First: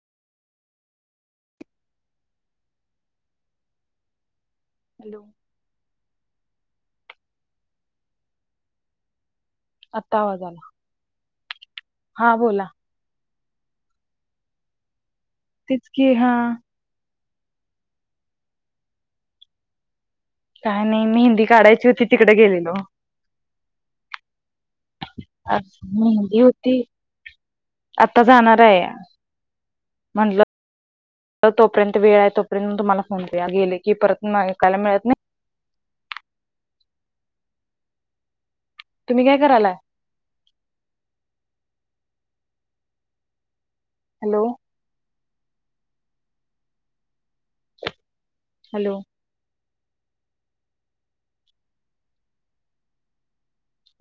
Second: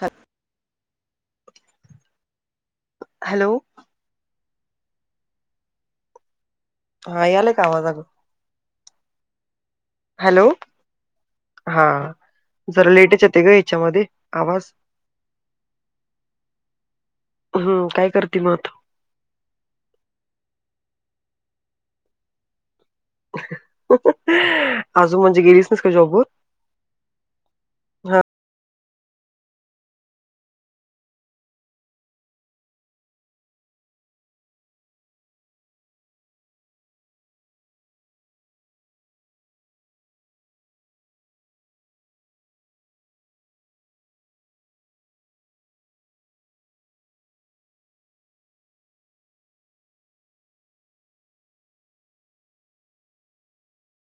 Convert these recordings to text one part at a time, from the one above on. ह hello hello हा यालाय का आवाजगं आत्ता हॅलो आवाज आला हा जरा लेटच येते ग याच्यामध्ये आवाज तेच की हा. हो काय करते म आता. काय नाही मेहंदी काढायची होती तिकडें गेलेलो. अजून म्हणजे गेलीच नस का जॉब हुन. युती. आता जाणार आहे म्हंटलं तोपर्यंत वेळ आहे तोपर्यंत तुम्हाला फोन करूया गेले की परत ऐकायला मिळत नाही. तुम्ही काय करालाय. Hello. Hello.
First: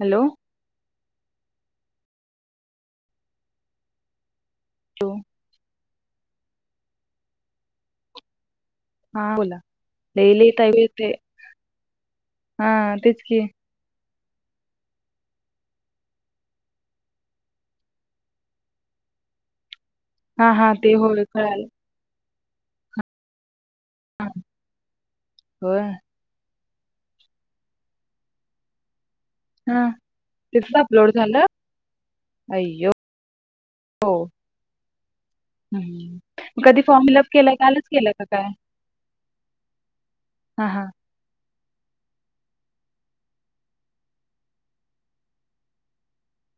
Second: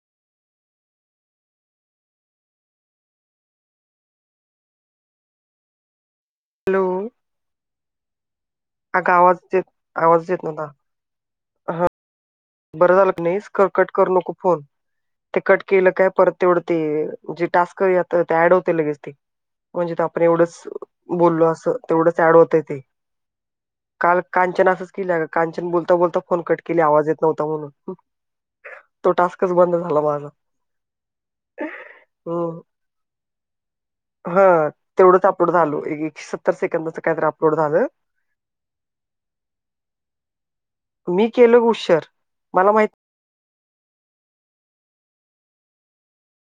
Hello. Hello. Hello अग हा आवाज बोला देत आवाज लई येत नव्हता. [unintelligible] हा हा बरं तेच झालं की नाही कट करू नको फोन ते कट केलं काय परत तेवढं ते जे टास्कत ते ऍड होते लगेच ते म्हणजे आपण हा एवढंच हा ते होय बोललो कळालं असं. तेवढंच ऍड होतं ते काल हा कांचन असंच केलं का कांचन होय बोलता बोलता फोन कट. आवाज येत नव्हता म्हणून तो टा च बंद हा झाला माझ तिथंच अपलोड झालं हम्म. अय्यो हा तेवढंच अपलोड झाल हम्म एकशे सत्तर कधी सेकंदच फॉर्म कायत फिलअप केलाय अपलोड झालं. कालच केलाय काय हा हा मी केलं गुशर मला माहित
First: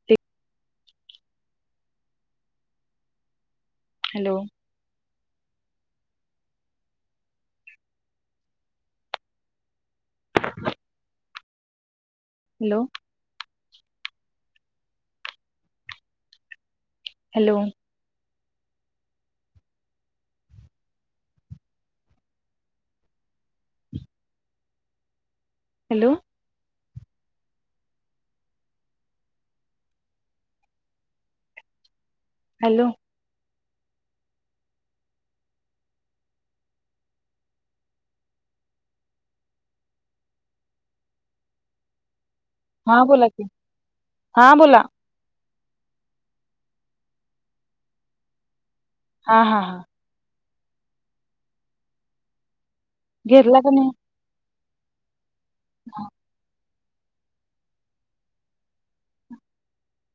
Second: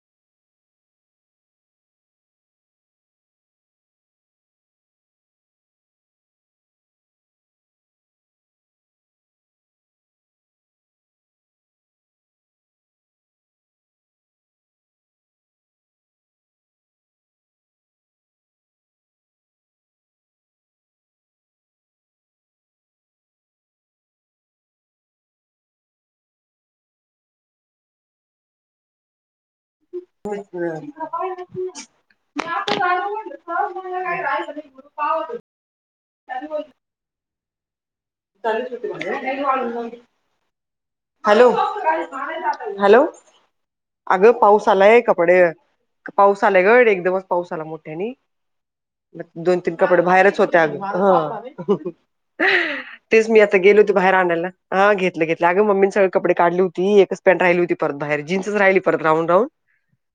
ते hello. Hello. Hello. Hello. [unintelligible] Hello. [unintelligible] Hello. हा हॅलो बोला की अगं हा पाऊस बोला आलाय कपडे पाऊस आलाय गड एकदमच पाऊस आला मोठ्यानी म हा दोन हा तीन हा कपडे बाहेरच होत ह तेच मी आता घेरला का गेलो नाही होती बाहेर आणायला हा घेतलं घेतलं अगे मम्मीनी सगळे कपडे काढली होती एकच पॅट राहिली होतीत बाहेर जन्सच राहिली परत राहून राहून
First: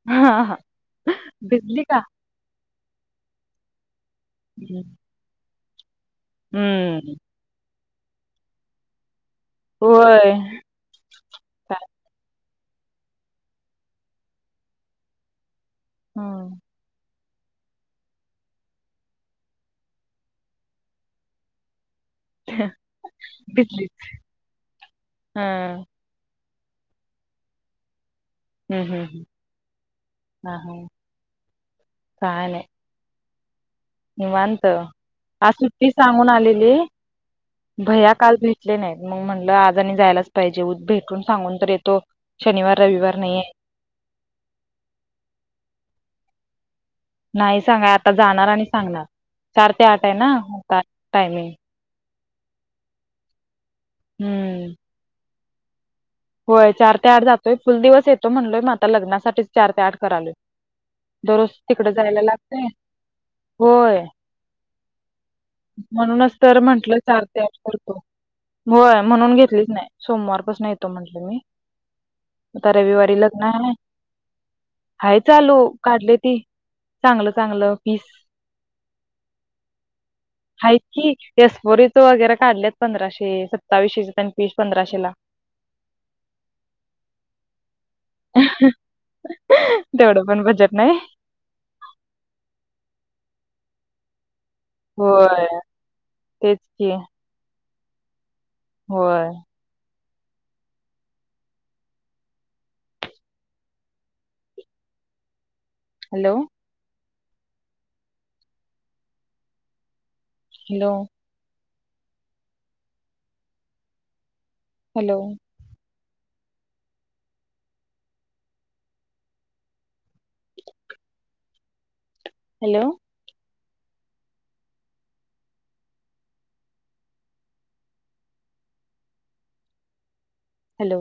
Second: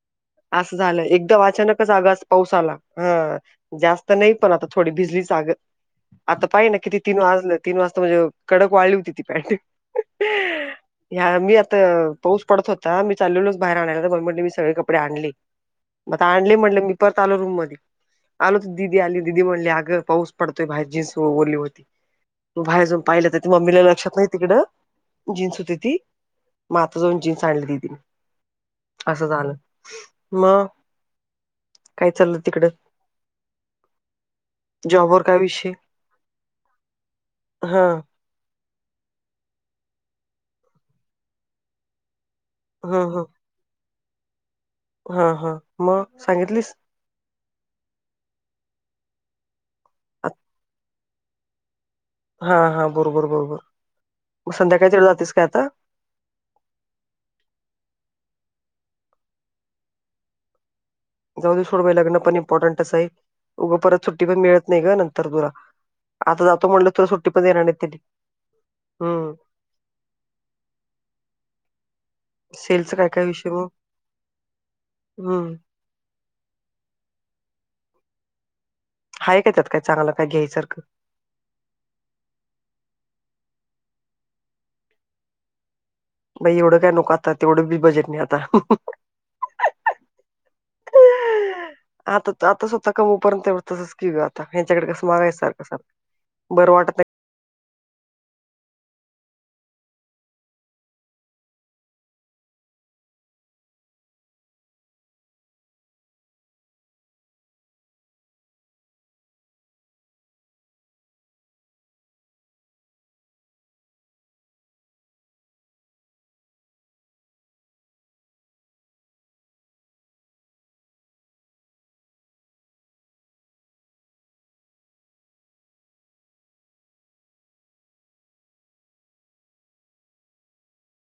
हा हा हा. असं झालं एकदा भिजली अचानकच का आगास पाऊसाला हा. जास्त नाही पण आता हम्म थोडी भिजलीचग आता पाहिना किती हम्म. तीन वाजलेत. तीन वाजता म्हणे कडक वाढली होती ती पॅन्ट. व्हय. ह्या मी आता पाऊस पडत होता मी चाललेलोच बाहेर आणायला तर म म्हटले मी सगळे कपडे आणले आता आणले हम्म म्हणले मी पण आलो रूम मध्ये आलो तर दिदी आली दिदी म्हणले अगं पाऊस पडतोय बाहेर जीन्स ओरली होती. बाहेर जान पाहिलं तर ते ममीला भिजली लक्षात नाही तिकडं हा जीन्स होती ती मात जाऊन जीन्स आणली दिदी. हम्म हम्म हम्म. असं झालं हा मग हा काय चाललं तिकड. निवांत आ विषय सुट्टी सांगून आलेली हा भैय्या काल भेटले नाहीत मग म्हटलं आज आणि जायलाच पाहिजे उ भेटून सांगून तर येतो. शनिवार हा रविवार हा नाहीये. हा हा मग सांगितलीस नाही सांगा आता जाणार आणि सांगणार चार ते आठ आहे ना आत- होता टायमिंग. हा हा बरोबर बरोबर मग हम्म संध्याकाळी तेवढं जातेस काय आता? होय चार ते आठ जातोय फुल दिवस येतो म्हणलोय मग आता लग्नासाठी चार ते आठ करालोय. दररोज जाऊदे तिकडे सोडबाय लग्न जायला पण लागतंय इम्पॉर्टंटच आहे. उगं होय परत सुट्टी पण मिळत नाही ग नंतर तुला म्हणूनच आता तर जातो म्हंटलं म्हणलं तु चार सुट्टी ते पण आठ देणार नाही करतो. त्याली होय म्हणून घेतलीच नाही सोमवारपासून येतो म्हटलं मी आता सेलचं काय रविवारी काय लग्न विषय मग आहे. हाय हम्म चालू. काढले ते चांगलं चांगलं पीस. आहे काय त्यात काय चांगलं काय घ्यायसारखं? एस. बो. री. च वगैरे काढल्यात पंधराशे, सताविषेचे पीस पंधराशे ला. बई एवढं काय नोकत आता तेवढं बी बजेट नाही आता. तेवढं पण बजेट नाही आता आता स्वतः कमपर्यंत तसंच की ग. हच्याकडे कसं मागायचं होय सारख सारख तेच बरं की वाटत नाही. होय. Hello. Hello. Hello. Hello. Hello.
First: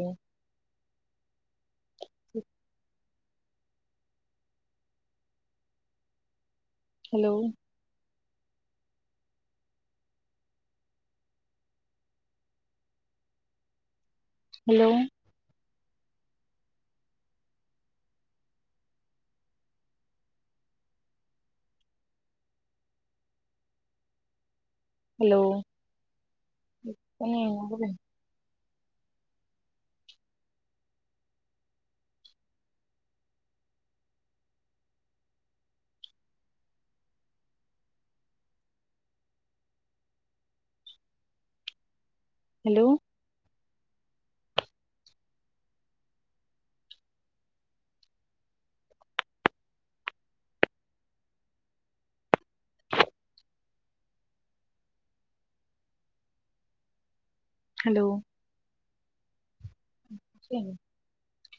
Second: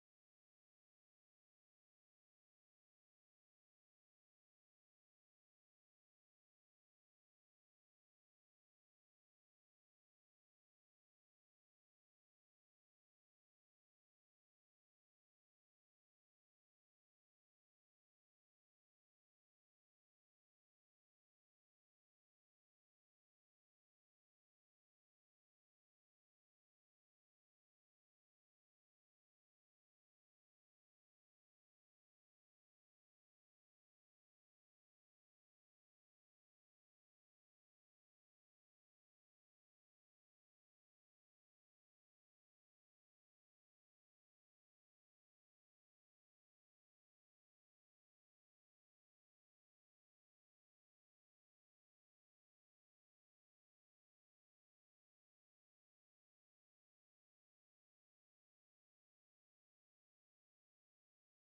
Hello. Hello. Hello. [inaudible] Hello. Hello.